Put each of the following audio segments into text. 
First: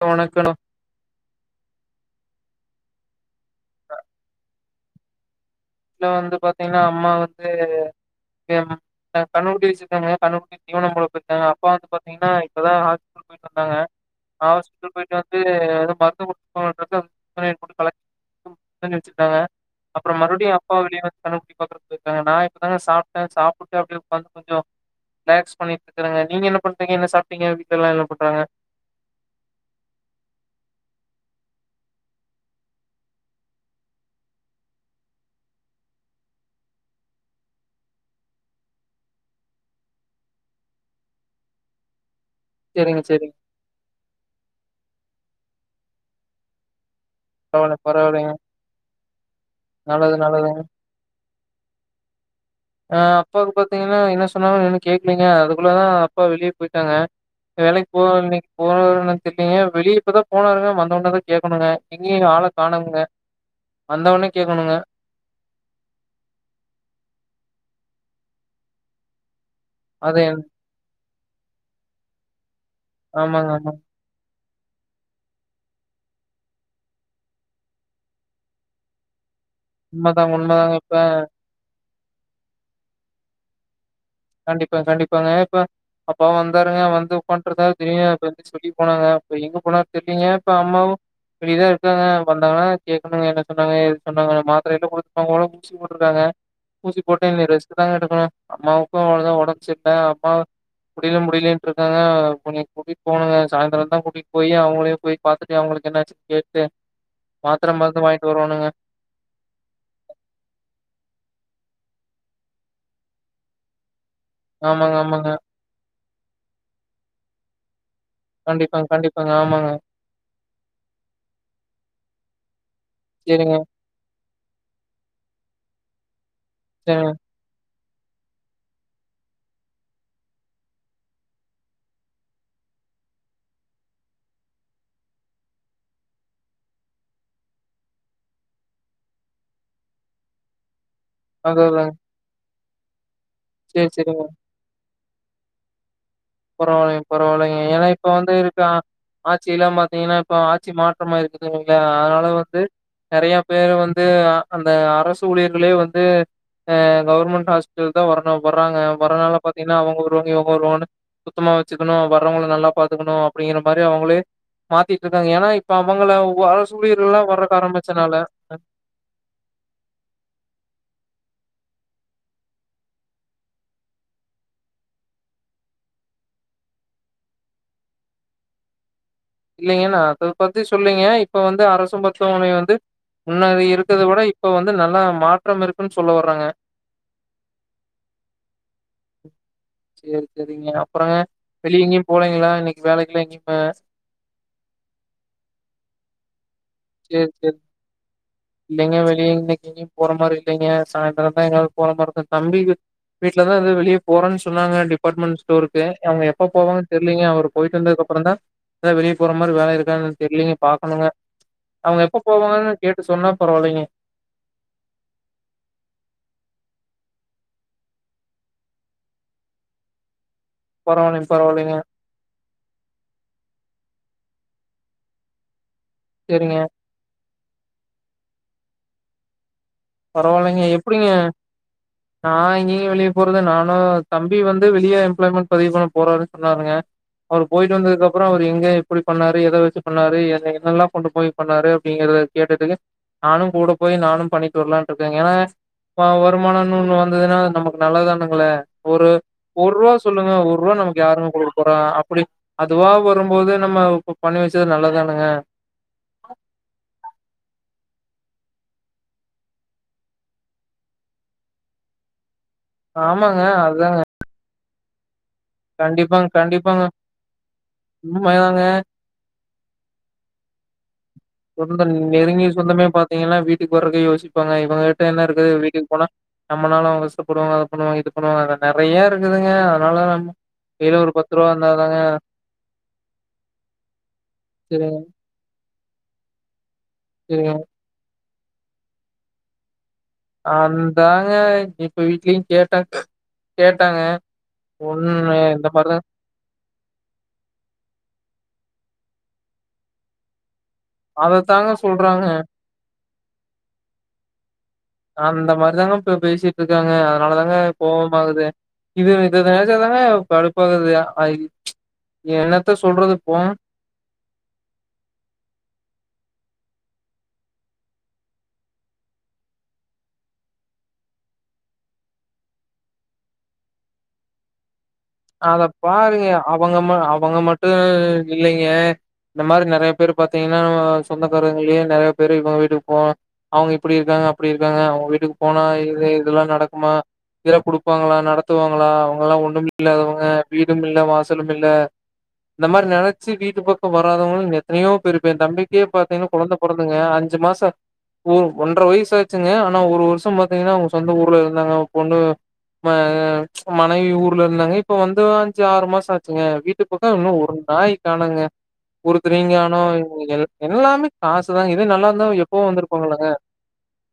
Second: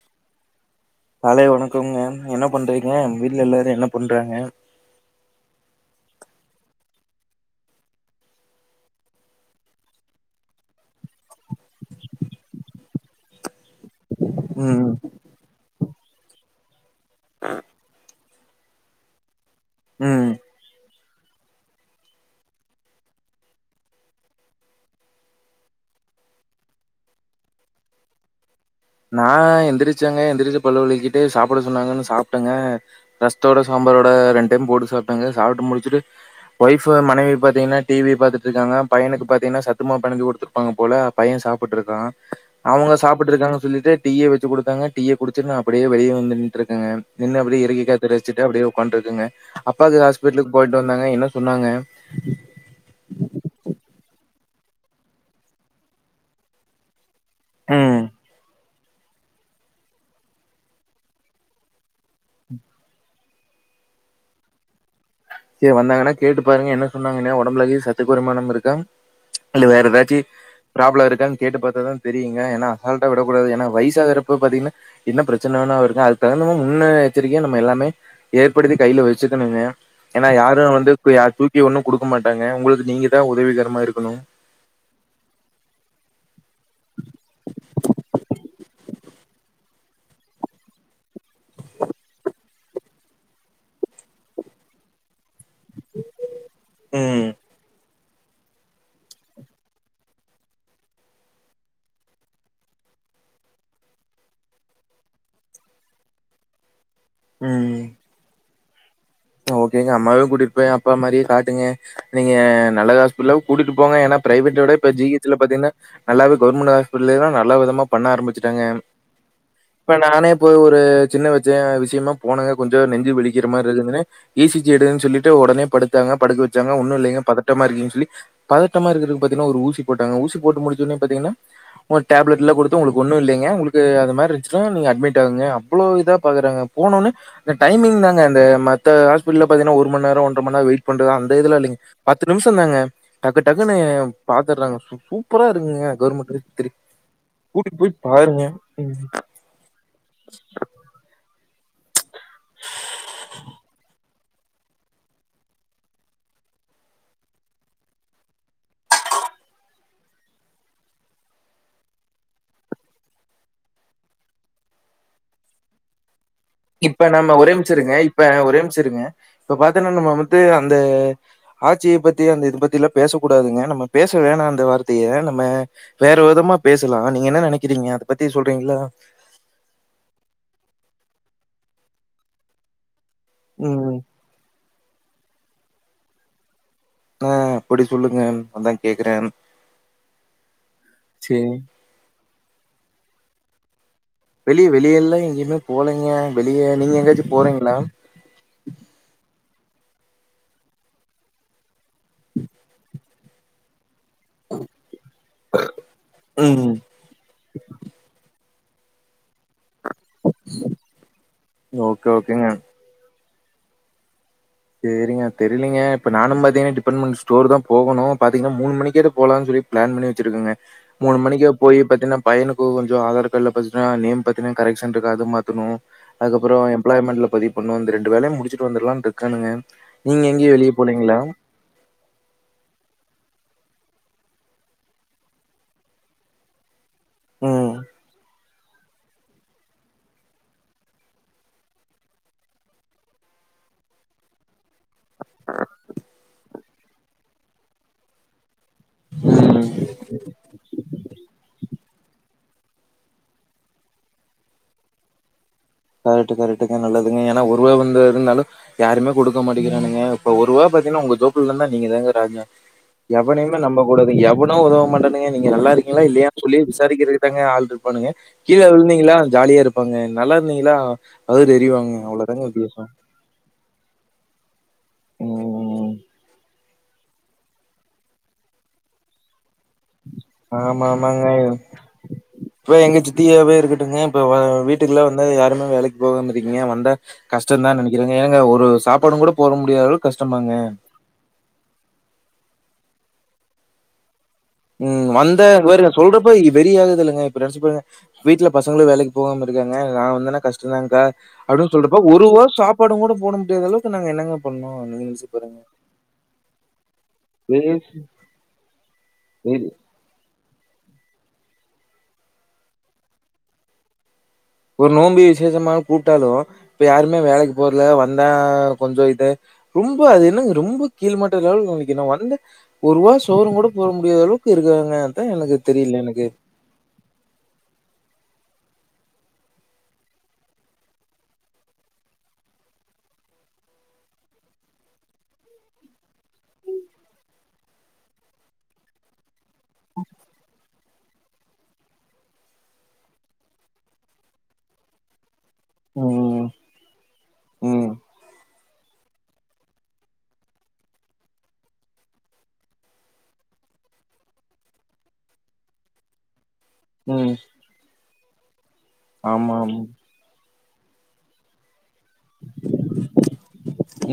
ஆ வணக்கனா காலை வணக்கோங்க என்ன பண்றீங்கீங்க வீட் ட்ல எல்லாரு என்ன பண்றாங்க வீட்ல வந்து பாத்தீங்கன்னா அம்மா வந்து [unintelligible] கண்ணுக்குட்டி வெச்சிருக்காங்க கண்ணுக்குட்டி தீவனம் போட போயிருக்காங்க அப்பா வந்து பாத்தீங்கன்னா இப்பதா ஹாஸ்பிட்டல் போயிட்டு வந்தாங்க ம் ஹாஸ்பிட்டல் போயிட்டு வந்து [unintelligible] [unintelligible] கலைக் ம்நென்ச்சிருப்பாவ அப்புறோ ம் மறுடியு ந்துண்ணப்பி பாற இருக்காங்க நா இப்பதாங்க சாப்ட்டே சாப்பிட்டுப்ப உடாந்து கொஞ்சோ ரிலாக்ஸ் பண்ணிட்டு இருக்கறங்க நீங்க என்ன பண்றீங்க என்ன சாப்ட்டீங்க வீட்டுலல்லா என்ன பண்றாங்க நா எந்திரிச்சாங்க எந்திரிச்ச பல்லு வெளக்கிட்டு சாப்பிட சொன்னாங்கன்னு சாப்பிட்டேங்க ரசத்தோட சாம்பாரோட ரெண் டைம் போட்டு சாப்பிட்டேங்க சாப்பிட்டு முடிச்சுட்டு ஒயஃப் மனைவி பா்த்தீங்கன்னா டிவி பாாரத்துட்டு இருக்காங்க பையனுக்கு பார்த்தீங்கன்னா சத்துமா பெணஞ்சு கொடுத்துருப்பாங்க போல பைய சாப்பிட்டுருக்கா அவங்க செரிங்க செரிங்க சாப்பிட்டுருக்காங்கன்னு சொல்லி டீய வச்சு கொடுத்தாங்க டீய குடிச்ட்டு நா அப்படியே வெளிய வந்து நின்டுட்ருக்கேங்க நின்னு அப்டி பரவால்ல இறக்கை காத்த பரவால்லைங்க ரசிச்சுட்டு அப்டியே உட்காட்ருக்கங்க அப்பாக்கு நல்லது ஹாஸ்பிட்டலுக்கு நல்லதுங்க போயிட்டு வந்தாங்க இன்னு சொன்னாங்க ஆ அப்பாவுக்கு பாத்தீங்கன்னா என்ன சொன்னாங்கனு இன்னு கேக்குலீங்க அதுக்குள்ளதா அப்பா வெளிய போயிட்டாங்க வேலைக்கு ம் போக இன்னைக்கு போன தெர்லீங்க வெளிய இப்பதா போனாருங்க வந்தவோனே தா கேட்கணுங்க இங்கயு ஆள காணங்க வந்தவனே கேட்கணுங்க சரி வந்தாங்கன்னா கேட்டு பாருங்க என்ன சொன்னாங்கனையா உடம்புலகி சத்து குறைமானம் இருக்கா இல்ல வேற ஏதாச்சு அது என் ப்ராப்ளம் இருக் என்னனு கேட்டு பார்த்தாதா தெரியுங்க ஏன்னா அசால்டா விடக்கடாது ஆமாங்க, ஏன்னா ஆமாங்க. வயசாகரு பாத்தீங்கன்னா என்ன பிரச்சன வேணாஇருங்க அது தகுந் முன் எச்சரிக்கையா நம்ம எல்லாமே ஏற்படுத்தி கையில வச்சு க்கனுங்க எனா உண்மதாங்க, யாரும் உண்மதாங்க. வந்து இப்ப தூக்கி ஒண் ன்னு குடுக்க மாட்டாங்க உங்களுக்கு நீங்க தா உதவிகரமா இருக்கு கண்டிப்பா கண்டிப்பாங்க இப்ப அப்பா வந்தாருங்க வந்து உட்கான்றத தெரிய வந்து சொல்லி போனாங்க இப்ப எங்க போனா தெரிலீங்க இப்ப அம்மாவு இப்படிதா இருக்காங்க வந்தாங்கன்னா கேட்கணு என்ன சொன்னாங்க ஏது சொன்னாங்க மாத்திரைட் குடுத் அவங்களு ஊசி போட்டுருந்தாங்க ஊசி ம் போட்ட இனி ரெஸ்ட்தாங்க எடுப் ம் அம்மாவு இப்ப அவளவுதா உடம்புசெர்ல அம்மா முடியில முடியலன்ட்டு இருக்காங்க அ கொஞ்ச கூட்டிட்டு போனுங்க சாய்ந்திரோ தா கூட்டிகிட்டு போய் அவங்களே போய் பார்த்துட்டு அவங்களுக்கு என்னாச்சுன் கேட்டு மாத்ர ம் மருந்து வாங்யிட்டு வருவோனுங்க ஓகேங்க அம்மாவு கூட்டிட்டு போய் அப்பா மாரியே காட்டுங்க நீங்க நல்ல ஹாஸ்பிடல கூட்டிட்டு போங்க ஏன்னா பிரைவேட்டோட இப்ப ஆமாங்க ஜி அச் ஆமாங்க ல பாத்தீங்கன்னா நல்லாவ கவர்மெண்ட் ஹாஸ்பிடலயே தா நல்ல விதமா பண்ண ஆரம்பிச்சட்டாங்க கண்டிப்பாங்க கண்டிப்பாங்க ஆமாங்க இப்போ நானே போய் ஒரு சின்ன வச்ச விஷயமா போனங்க கொஞ்சோ நெஞ்சு வெளிக்கிற சரிங்க மாரி இருக்குதுன்னு இ சி ஜி எடுன்னு சொல்லிட்டு உடனே படுத்தாங்க படுக்க வச் சாங்க ஒன்னு சரிங்க இலைங்க பதட்டமா இருக்கீங் சொல்லி பதட்டமா இருக்கு பாத்தீங்களா ஊசி போட்டாங்க ஊசி போட்ட முடிச்சோன்னே பாத்திங்கன்னா ஒரு டெப்ளேட்ளா குடுத்து உங்ளுக் ஒன்னுலைங்க உங்ளுக் அது மாரி இருந்துச்சுன்னா நீங்க அட்மிட் ஆவுங்க அவ்வளவு இதா பாக்குராங்க போனவுனே டைமிங் தாங்க அந்த ம த்து ஹாஸ்பிட்டல பாத்தங்கன ஒரு மணேரோ ஒன்ற மணநேரோ வெய் யிட் பண்றது அந்த இதுலாஇல்லிங்க அதுதாங்க பத் நிம்ஷ் தாங்க டக்கு டக்குன்னு சரி சரிங்க பாத்துறாங்க சூப்பரா இருக்குங்க கவர்மெண்ட் ஆஸ்பத்திரி. பரவாயில்லைங்க பரவாயில்லைங்க கூட்டிட்டு ஏன்னா போய் இப்ப வந்து பாருங்க. இருக்க ம். ஆட்சி எல்லா பாத்தீங்கன்னா இப்ப ஆட்சி மாற்றமா இருக்குதுங்க ஆ வந்து நெறைய பேரு வந்து அந்த அரசு ஊழியர்களே வந்து அ கவர்மெண்ட் ஹாஸ்பிட்டல் தா வரணும் வர்றாங்க வரனால பாத்தீங்கன்னா அவுங்க வருவங்க இவுங்க வருவான்னு சுத்தமா வச்சுக்கணும் வர்ரவங்கள நல்லா பாத்துக்கணும் அப்டிங்கிற மாதிரி அவங்களே மாத்திட்டு இருக்காங்க ஏன்னா இப்ப அவங்கள இப்ப அரசூழியர்கள்லா நம்ம வர்றக்கு ஒரேமிச்சிருங்க ஆரம்பிச்சனால இப்ப ஒரேமிச்சருங்க இப்ப பாத்திங்கன்னா நம்ம வந்து அந்த ஆட்சிய பத்தி அந்த இது பத்தி எல்லா பேச கூடாதுங்க நம்ம பேச வேணா அந்த வார்த்தையை நம்ம வேற விதமா பேசலா நீங்க என்ன நெனைக்கிறீங்க அத பத்தி சொல்றீங்களா இல்லைங்க நா அத பத்தி சொல்லைங்க இப்ப வந்து அரசு மருத்துவமனை வந்து முன்னாடி ம். இருக்கதை விட இப்ப வந்து நல்லா மா ற்றம் இருக்குன்னு சொல்ல வர்றங்க ஆ அப்படி சொல்லுங்க. அதான் கேக்குறேன். செரி செரிங்க அப்புறங்க சரி. வெளிய எங்கேயும் போலீங்களா இன்னைக்கு வேலைக்குலாம் எங்க [unintelligible] வெளி வெளி எல்லா எங்கயுமே போலங்க வெளிய நீங்க எங்கயாச்சும் போறீங்களா இல்லங்க வெளி இன்னைக்கு எங்கயும் போற மாரி இல்லங்கா சாயந்திரம் தா எங்கயாது போற மாரி தா தம்பிக்கு வீட்ல தா இது வெளிய போறேன்னு சொன்னாங்க டிபார்ட்மெண்ட் ஸ்டோருக்கு அவுங்க எப்ப ம். போவாங்கனு தெரிலிங்க அவரு போயிட்டு வந்ததுக்க அப்றோ தா அத வெளிய போற மாரி வேலை இருக் கானு தெரிலிங்க பாக்கணுங்க அவுங்க ஓகே, எப்ப ஓகேங்க. போவாங்கனு கேட்டு சொன்னா பரவாலிங்க செரிங்க தெரிலிங்க இப்ப நானு பாத்தீங்கன்னா டிபார்ட்மெண்ட் ஸ்டோர் தா போகனும் பாத்தீங்கன்னா மூணு மணிக்காட்டு போலாமுனு சொல்லி பிளான் பன்னி இருக்குங்க மூணு பரவாயில்லைங்க மணிக்கா பரவாயில்லைங்க. போய் பாத்தீங்கன்னா பையனுக்கும் கொஞ்சோ ஆதார் கார்டுல பஸ் அ நேம் பாத்தீங்கன்னா கரெகஷன் இருக்கா அது மாத்தணு அதுக்கப்றோ சரிங்க. எம்ப்ளாய்மெண்ட்ல பதிக் ஒன்னு இந்த ரெண்டு வேலையும் முடிச்சுட்டு வந்துரலாண்டு இருக்கானுங்க பரவால்லிங்க எப்டிங்க நா இனி வெளிய போறது நா ஆ தம்பி வந்து வெளிய எம்ப்ளாயமெண்ட் பதிவு பண்ண போறாருனு சொன்னார்ணுங்க அவர் ம். போயிட்டு வந்ததுக்கு அப்றோ எங்க எப்டி பண்ணாரு எத வச்சு பண்ணாரு எண்ணனெல்லா கொண்டு போய் பண்ணாரு அப்டின்கிறத கேட்டு நானு கூட போய் நானு பணிக் சொர்லாட்டு இருக்கங்க ஏன்னா அவ வருமானும் ஒண்ணு வந்ததுன்னா நமக்கு நல்லது தானங்கள ஒரு ம். ஒருவா சொல்லுங்க ஒருவா நமக்கு யாரும் கொடுக்க போறா அப்டி அதுவா வரும்போது நம்ம இப்ப பண்ணி வச்சது நல்லதுதானுங்க கரெக்ட் கரெக்டுங்க நல்லதுங்க ஏன்னா ஒருவ வந்து இப்ப எதுனாலு யாருமே குடுக்க மாட்டங்கிறானங்க இப்ப ஒருவா பாத்தீன்னா உங்க தோப்புளனா நீங்க தாங்க ராஜா ஆமாங்க. எவனையுமே நம்ப அதுதாங்க. கூடாது எவனோ உதவ இல்லைங்க நீங்க நல்லா இருக்கீங்களா கண்டிப்பாங்க, இல்லியா சொல்லி கண்டிப்பாங்க. விசாரிக்கதுதா ஆள் இருப்பானுங்க உண்மைதாங்க. கீழே விழுந்தீங்களா ஜாலியா இருப்பாங்க நல்லா இதா சொந்த நெருங்கிய சொந்தமே பாத்தீங்கன்னா வீட்டுக்கு வரக்கே யோசி ப்பாங்க இவங்க கிட்ட என்ன இருக்குது வீட்டுக்கு ம். போனா நம்மளாலு அவங்க கஷ்ட போடுவாங்க அதது பண்ணுவாங்க இது பண்ணுவாங்க நெறைய இருக்குதுங்க அதனால நம்ம கைல ஒரு ஆமாமாங்க பத்து ரூபா இருந்தாதாங்க இப்ப எங்க சித்தியாவே இருக்கட்டுங்க இப்ப சரிங்க வீட்டுக்குல்லா வந்தா யாருமே வேலைக்கு போகும்ங்றிங்க வந்தா சரிங்க கஷ்டம் தா நினைக்கிறேங்க ஏங்க ஒரு சாப்பாடு கூட போட முடியாதளவு அந்தாங்க இப்ப வீட்லயு கே டாக் கேட்டாங்க ம் ஒண்ணு வந்த இந்த விருங்க மாரிதா சொல்றப்ப வெறிய ஆகுது இல்லங்க இப்ப நெனச்பார்ங்க வீட்டுல பஸ் மத்தவங்களு வேலைக்கு போகாம இருக்காங்க நா வந்தானா கஷ் சொல்லுங்க அதத்தாங்க அப்டின்னு சொல்றப்ப ஒரு சொல்றாங்க வாய் சாப்பாடு கூட போட முடியாத அளவுக்கு நாங்க என்னங்க பண்ணோ நீங்க நெனச்சு அந்த பாருங்க மாதிரிதாங்க இப்ப பேசிட்டு இருக்காங்க அதனால தாங்க பேசி கோவம் ஆகுது இப் இத இது நெனச்சாதாங்க கடுப்பாகுது அ என்னத்த சொல்றது போங் ஒரு நோம்பி விசேஷமா கூப்ட்டாலு இப்ப யாருமே வேலைக்கு போறல வந்தா கொஞ்சோ இது ரொம்ப அது என்ன ரொம்ப கீழ் மட்ட அளவுக்கு நினைக்கணு வந்தே ஒருவா சோரு கூட போட முடியாத அளவுக்கு இருக்காங்க அதா எனக்கு அத தெரில எனக்கு பாருங்க அவங்க அவங்க மட்டு இல்லைங்க இந்த மாரி நிறைய பேர் பாத்தீங்கன்னா சொந்தக்காரங்கலயே நிறைய பேரு இவங்க வீட்டுக்கு போ அவங்க இப்டி இருக்காங்க அப்படி இருக்காங்க அவங்க வீட்டுக்கு போனா இ இதெல்லா நடக்குமா இதெல்லா கொடுப்பாங்களா நடத்துவாங்களா அவங்கல்லா ஒண்ணும் இல்லாதவங்க வீடும் இல்ல வாச வாசலு இல்ல இந்த மாதிரி நினச்சு வீட்டு பக்கம் வராதவங்க எத்தனையோ பெரு இப்ப என் தம்பி பியே பாதிங்கன்னா ம் கொழந்த பொறந்துங்க அஞ்சு மாசோ ம் ஒ ஒன்றரை வயசு ஆச்சுங்க ஆனா ஒரு வருஷம் பாத்தீங்கன்னா சொந்த ஊர்ல இருந்தாங்க பொண்ணு ம மனைவி ஊ ஊர்ல இருந்தாங்க இப்ப வந்து அஞ்சு ஆறு மாசோ ஆச்சுங்க வீட்டு பக்கோ இன்னு ம் ஒரு நாய் கானோங்க ஆமா ஆமா ஒருத்தீங்காணோ எல்லாமே காசு தாங்க இது நல்லா இருந்தா எப்பவோ வந்திருப்பாங்கல்லங்க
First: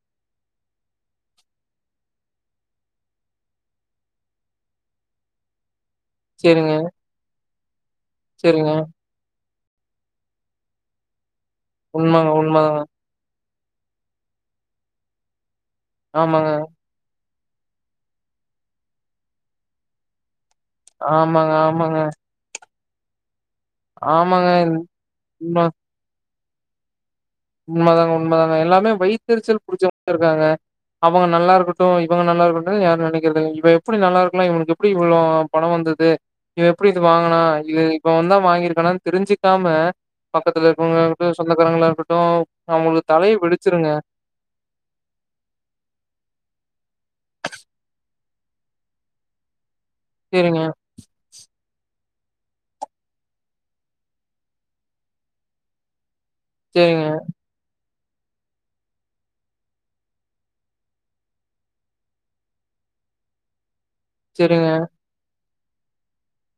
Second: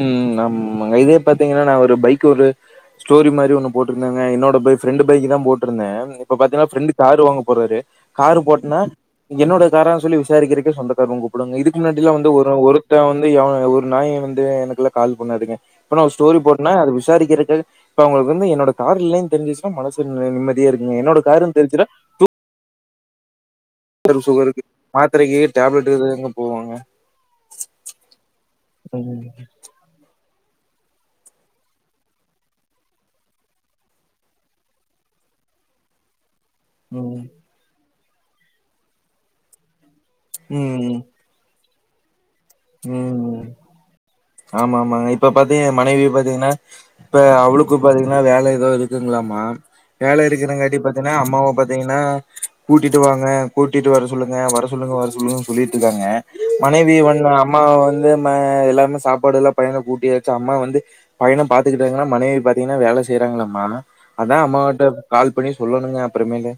உம் நமங்க இதே பாத்தீங்கன்னா நா வந்து [inaudible] பைக் ஒரு ஸ்டோரி மாதிரி ஒண்ணு போட்டிருந்தாங்க என்னோட ப பிரண்டு பைக் தான் போட்டிருந்தேன் இப்ப பாத்தங்கன்னா சேரிங்க பிரெண்ட் கார் வாங்க போறாரு காரு சேரிங்க போட்டனா என்னோட கார் ஆஹ் னு சொல்லி விசாரிக்கக்கக்கு சொந்தக்கார் உங்க கொடுங்க இதுக்கு முன்னாடிலாம் வந்து உண்மங்க உண்மதாங்க ஒரு ஒரு நாய் வந்து எனக்குல்ல கால் பண்ணாடுங்க ஸ்டோரி ஆமாங்க போட்டுனா அது விசாரிக்கிற இப்ப அவங்களுக்கு வந்து என்னோட கார் இல்லன்னு தெரிஞ்சுச்சன்னா மனசுக்கு நிம்மதி தியா இருக்குங்க என்னோட காரு நு ஆமாங்க தெரிஞச்சு ஆமாங்க ஆமாங்க சுகருக்கு மாத்திரைக்கு உண்ம டேப்லெட் போவாங்க உண்மதாங்க உண்மதாங்க எல்லாமே ம். வய்ரிச்சல் புடிச்ச மா இருக்காங்க அவங்க நல்லா இருக்கட்டும் இவங்க நல்லா இருக்கடும் யாரு நினைக்கிறது இவ எப்படி நல்லா இருக்கலாம் இவக்கு எப்படி இவ்வளவு பணம் வந்தது இவ எப்படி இது ம். வாங்கனா இது இப்ப வந்து தான் வாங்கியிருக்கானனு தெரிஞ்சிக்காம பக்கத்துல இருக்கவங்க சொ இருங்களா [unintelligible] த [inaudible] உஹம் ஆமா -ஆமா இப்ப பாத்தீங்க மனைவி பாத்தீங்கன்னா இப்ப அவளுக்கு பாத்தீங்கன்னா வேலை ஏதோ இருக்குங்களாமா வேலை சேரிங்க இருக்கிறங்கட்டி பாத்தீங்கன்னா அம்மாவ பாத்தீங்கன்னா கூட்டிட்டு வாங்க கூட்டிட்டு வர சொல்லுங்க வர சொல்லுங்க வர சொல்லுங்கன்னு சொல்லிட்டு இருக்காங்க மனைவி சேரிங்க ஒன்னு அப்ப வந்து எல்லாமே சாப்பாடு எல்லாம் பையண கூட்டியாச்சு அம்மா வந்து பயண ப பா்த்துக்கிட்டாங்களா மனைவி பார்த்தீங்கன்னா வேலை செய்யறாங்களம்மா ஆனா அதான் அம்மா சேரிங்க வந்து கால் சொல்லணுங்க அப்புறமேலு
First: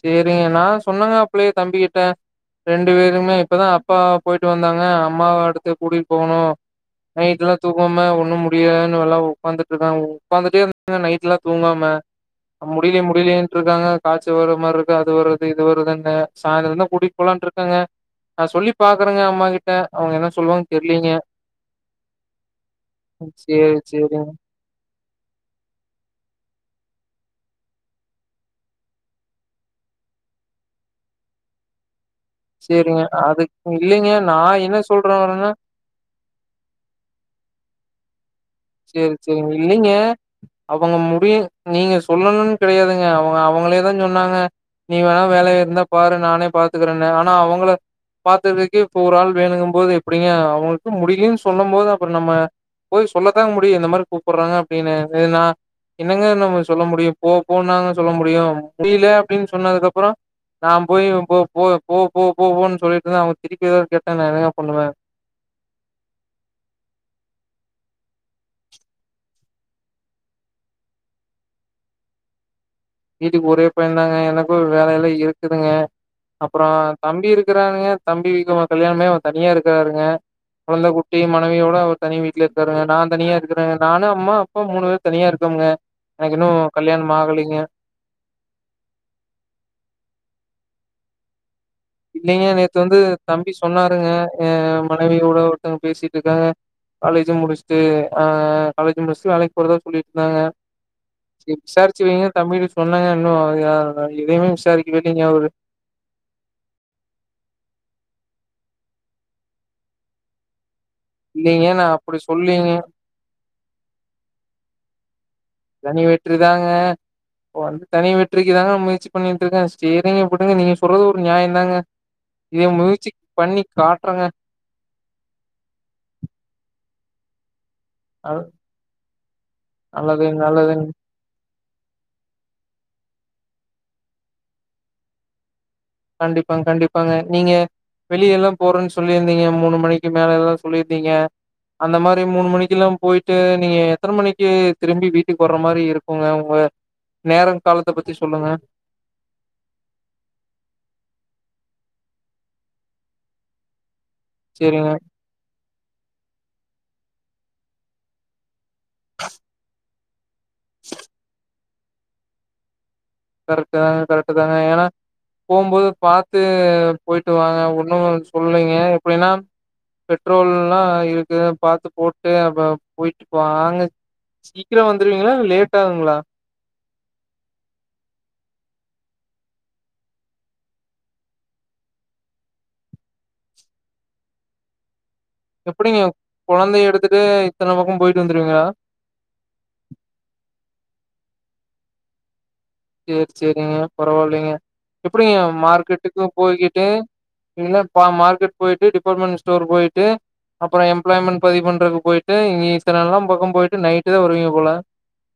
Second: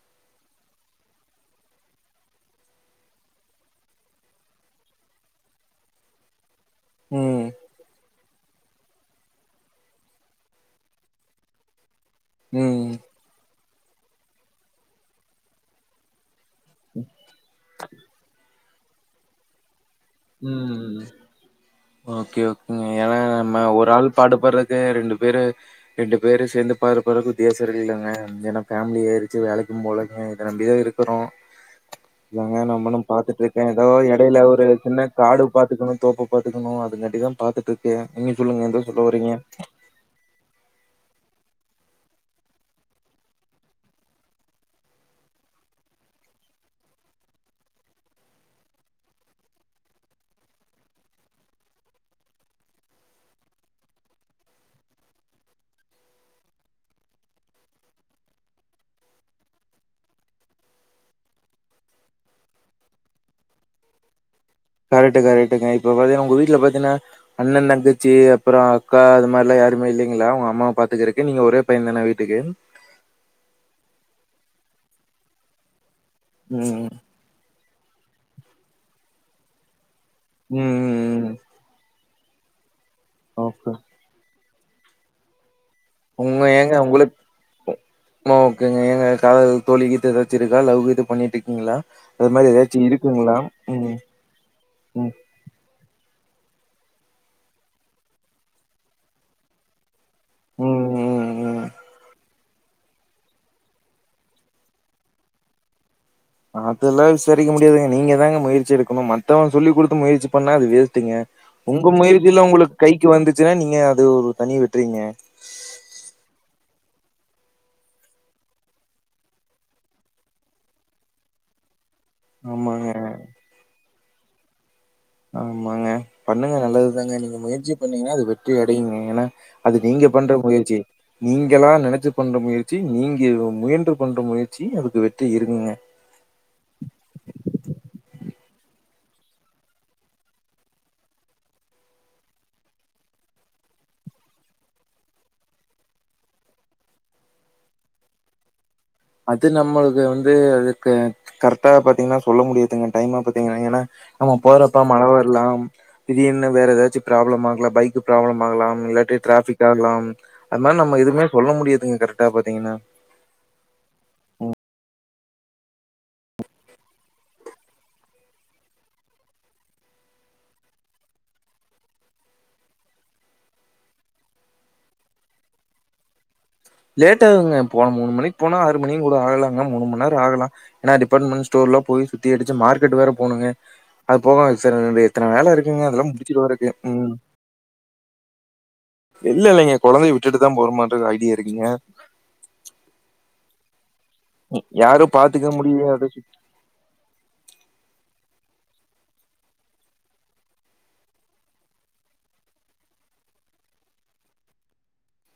சரிங்க நான் சொன்னங்க அப்பள்ளே தம்பிக்கிட்ட ரெண்டு பேருமே இப்பதான் அப்பாவ போயிட்டு வந்தாங்க அம்மாவ அடுத்து கூட்டிகிட்டு போகணு ம் நைட்டுலா தூக்கமே உண்ணோ முடியு எல்லாம் உட்காந்துட்டு இருக்கான் உ்காந்துட்டே இரு நைட் எல்லாம் தூங்காம ம் முடியலேயே முடியலேயேன்றுக்காக ப ஒருர மாதிர இருக்கு அது வருது இதுவரதுதானே சாய்ந்தரம் தான் கூட்டிட்டு போலான்ட்டு இருக்காங்க ஆ சொல்லி பாக்குறேங்க அம்மாகிட்ட உம் ஓகே ஏன்னா நம்ம சேரி ஒரு ஆள் சேரிங்க பாடுபடுறதுக்கு ரெண்டு பே ரெண்டு பேரும் சேர்ந்து பாரு பிறகு உத்தியாசம் இல்லைங்க ஏன்னா ஃபேமிலி ஆயிடுச்சு வேலைக்கும் போலக இதை நம்பிதான் இருக்கிறோம் ங்க சேரிங்க நம்மனும் பாத்துட்டு இருக்கேன் அதுக்கு ஏதாவோ இல்லைங்க இடையில நா ஒரு என்ன சொல்ற காடு வரேன்னா பாத்துக்கணும் தோப்ப பாத்துக்கணும் அது காட்டி தான் பாத்துக்க [unintelligible] செரி செரி இல்லேங்க அவங்க அடிய நீங்க சொல்லணும்னு கிடையாதுங்க அவங்க அவங்களே தான் சொன்னாங்க நீ வேணா வேலைய இருந்தா பாரு நானே பாத்துக்கறேன்ன ஆனா அவங்கள பாாரத்துதுக்குே இப்ப ஒரு ஆள் வேணுங்கும் போது எப்படிங்க அவங்களுக்கு முடியலன்னு சொல்லும் போது அப்புறம் நம்ம போய் சொல்ல [inaudible] ங்க முடியும் இந்தந்த மாரி கூப்பிடடுறாங்க அப்படின்னு நான் என்னங்க நம்ம சொல்ல முடியும் போ போன்னாங்க சொல்ல முடியும் முடியல அப்படின்னு சொன்னதுக்குப்புறம் நான் போய் போ-போ -போ -போ போன்னு சொல்லிட்டு அவங்க திரிக்கத கேட்டேன் கரெட்டு -கரெட்டுக்க இப்ப பாத்தீங்கன்னா உங்க வீட்டுல பாத்தீங்கன்னா அண்ணன் தங்கச்சி அப்புறம் அக்கா அது மாதிரிலாம் யாருமே இல்லைங்களா உங்க அம்மாவ பாத்துக்கறக்கு நீங்க ஒரே பையன் தானே வீட்டுக்கு வீட்டுக்கு ஒரே பையன தாங்க எனக்கும் வேலையெல்லாம் இருக்குதுங்க ம். அப்புறம் தம்பி இருக்க இருங்க தம்பி வீக்கும்ன் கல்யாணமே அவன் தனியா இருக்கிறாருங்க ம். குழந்த குட்டி ம். ம். மனைவியோட அவ தனி விட்டுல இருக்காருங்க நான் தனியா ஓகே. இருக்கிறேன் நானும் அம்மா இப்ப மூணு பேர் தனியா இருக்கங்க எனக்கு இன்னும் கல்யாணமே ஆகுலிங்க மா ஓகங்க எங்க கால தோழி கீத்து ஏதாச்சிருக்கா லவ் கீது பண்ணிட்டு இருக்கீங்களா இல்லலைங்க நேத்து வந்து தம்பி சொன்னாருங்க அஹ ம், மனைவியோட ஒருத்தவங்க பேசிட் இருக்காங்க காலேஜும் முடிச்சுட்டு காலேஜ் முடிச்சுட்டு வேலைக்கு போறத சொல்லிட்டு இருந்தாங்க ம், ம், ம். சார் [unintelligible] வ வைங்க தமி சொன்னாங்க இன்னும் எதூவும் விசாரிக்கவேலைங்கா ஒரு [unintelligible] அதுல்லாம் விசாரிக்க முடியாதுங்க நீங்க தாங்க முயற்சி எடுக்கணும் மத்தவன் சொல்லி கொடுத்து முயற்சி பண்ணா அது வேஸ்ட் இல்லைங்க நா உங்க அப்படி முயற்சில சொல்லீங்க உங்களுக்கு கைக்கு வந்துச்சுன்னா நீங்க அது ஒரு தனி வெட்றீங்க தனி வெற்றி தாங்க வந்து தனி வெற்றிக்கு தாங்க முயற்சி பண்ணிட்டு இருக்கே செரிங்கப்படிங்க நீங்க சொல்றது ஒரு நியாயம் தாங்க இதை ஆமாங்க, மூசிக் பண்ணி கா ஆஹ ஆமாங்க பண்ணுங்க நல்லதுதாங்க நீங்க முயற்சி பன்னீங்களா அது வெற்றி அடையுங்க ஏன்னா அது நீங்க நல்லது பண்ற முயற்சி நீ நல்லதுங்க நீங்கெல்லாம் நினைச்சு பண்ற முயற்சி நீங்க முயன்று பண்ற முயற்சி அதுக்கு வெற்றி இருக்குங்க கண்டிப்பாங்க-கண்டிப்ங்க நீங்க வெளிய எல்லாம் போறேன்னு சொல்லியிருந்தீங்க மூணு மணிக்கு மேல எல்லாம் சொல்லியிருந்தீங்க அந்த மாதிரி மூணு மணிக்கு எல்லாம் போயிட்டு நீங்க எத்தனை மணிக்கு திரும்பி வீட்டுக்கு வர்ற மாதிரி இருக்குங்க உங்க நேரம் காலத்த பத்தி சொல்லுங்க அது நம்மளுக்கு வந்து அது கரெக்டா பாத்தீங்கன்னா சொல்ல முடியாதுங்க டைமா பாத்தீங்கன்னா ஏன்னா நம்ம போறப்பா சேரிங்க மழை வரலாம் திடீன்னு வேற ஏதாச்சும் ப்ராப்ளம் ஆகல பைக் ப்ராப்ளம் ஆகலாம் இல்ல ஆட்டி டிராபிக் ஆகலாம் அதுதிரி நம்மதுவுமே சொல்ல முடியது [unintelligible] ங்க கரெக்டா பாத்தீங்கன்னா கரெக்ட் தாங்க கரெக்ட் தாங்க ஏன்னா போகும்போது பாரத்துு போயிட்டு வாாங்க ஒண்ணும் சொல்லீங்க எப்டின்னா பெட்ரோல் எல்லாம் இருக்கு பாரத்து போட்டு அப்ப போயிட்டுா அங்க சீக்கிரம் வந்துருவீங்களா லேட் ஆகுங்களா லேட் ஆகுங்க போன மூணுணி போன ஆறு மணி கூட ஆகலாங்க மூணு மணி நேம் ஆகலாம் ஏன்னா டிபார்ட்மெண்ட் ஸ்டோர் எல்ல போய சுத்தி அடிச்சு மார்க்கட் வே போுங்க அது போக [unintelligible] இருக்குங்க எப்படிங்க அதெல்லாம் முடிச்சுட்டு வரக்கு குழந்தைய ம் எடுத்துட்டு இத்தனை பக்கம் போயிட்டு வந்துருவீங்களா இல்ல இல்லைங்க குழந்தைய விட்டுட்டுதான் போறமது ஐடியா இருக்குீங்க செரி செரிங்க பரவாயில்லைங்க யாரும் எப்டிங்க பாத்துக்க முடியாத மார்க்கெட்டுக்கு போயிட்டு இ மார்க்கெட் போயிட்டு டிபார்ட்மெண்ட் ஸ்டோர் போயிட்டு அப்புறம் எம்ப்ளாய்மெண்ட் பதி பண்றக்கு போயிட்டு இங்கே சில ந எல்லாம் பக்கம் போயிட்டு நைட்டு தான் வருவீங்க போல [unintelligible]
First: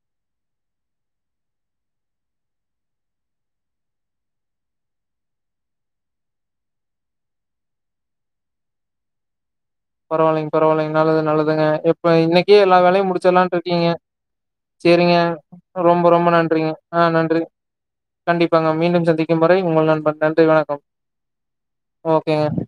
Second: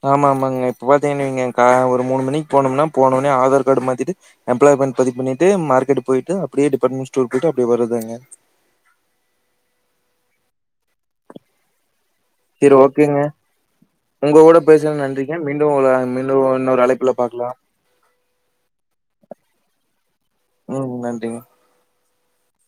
ஆமா ஆமாங்க இப்ப பாத்தீங்கன்ன நீங்க ஒரு மூணு மணிக்கு போனோம்னா போனோனே ஆதார் கார்டு மாத்திட்டு எம்பப்ளாய்மெண்ட் பதிவு பண்ணிட்டு மார்க்கெட் போயிட்டு அப்படியே டிபார்ட்மெண்ட் ஸ்டோர் போயிட்டு அப்பே வருதுாங்க [unintelligible] பரவில்ங்க பரவாயில்ங்க [inaudible] நல்லது நல்லதுங்க எப்ப இன்னைக்கே சரி எல்லா வேலையும் ஓகேங்க முடிச்சிடலான்ட்டு இருக்கீங்க உங்க கூட பேசுன சரிங்க நன்றிங்க மீண்டும் ஒரு ரொம்ப ரொம்ப மீண்டும் நன்றிங்க இன்னொரு ஆஹ் அழைப்புல நன்றி பாக்கலாம் கண்டிப்பாங்க மீண்டும் சந்திக்கும் வரை உங்க நண்பன் நன்றி வணக்கம் ம் நன்றிங்க ஓகேங்க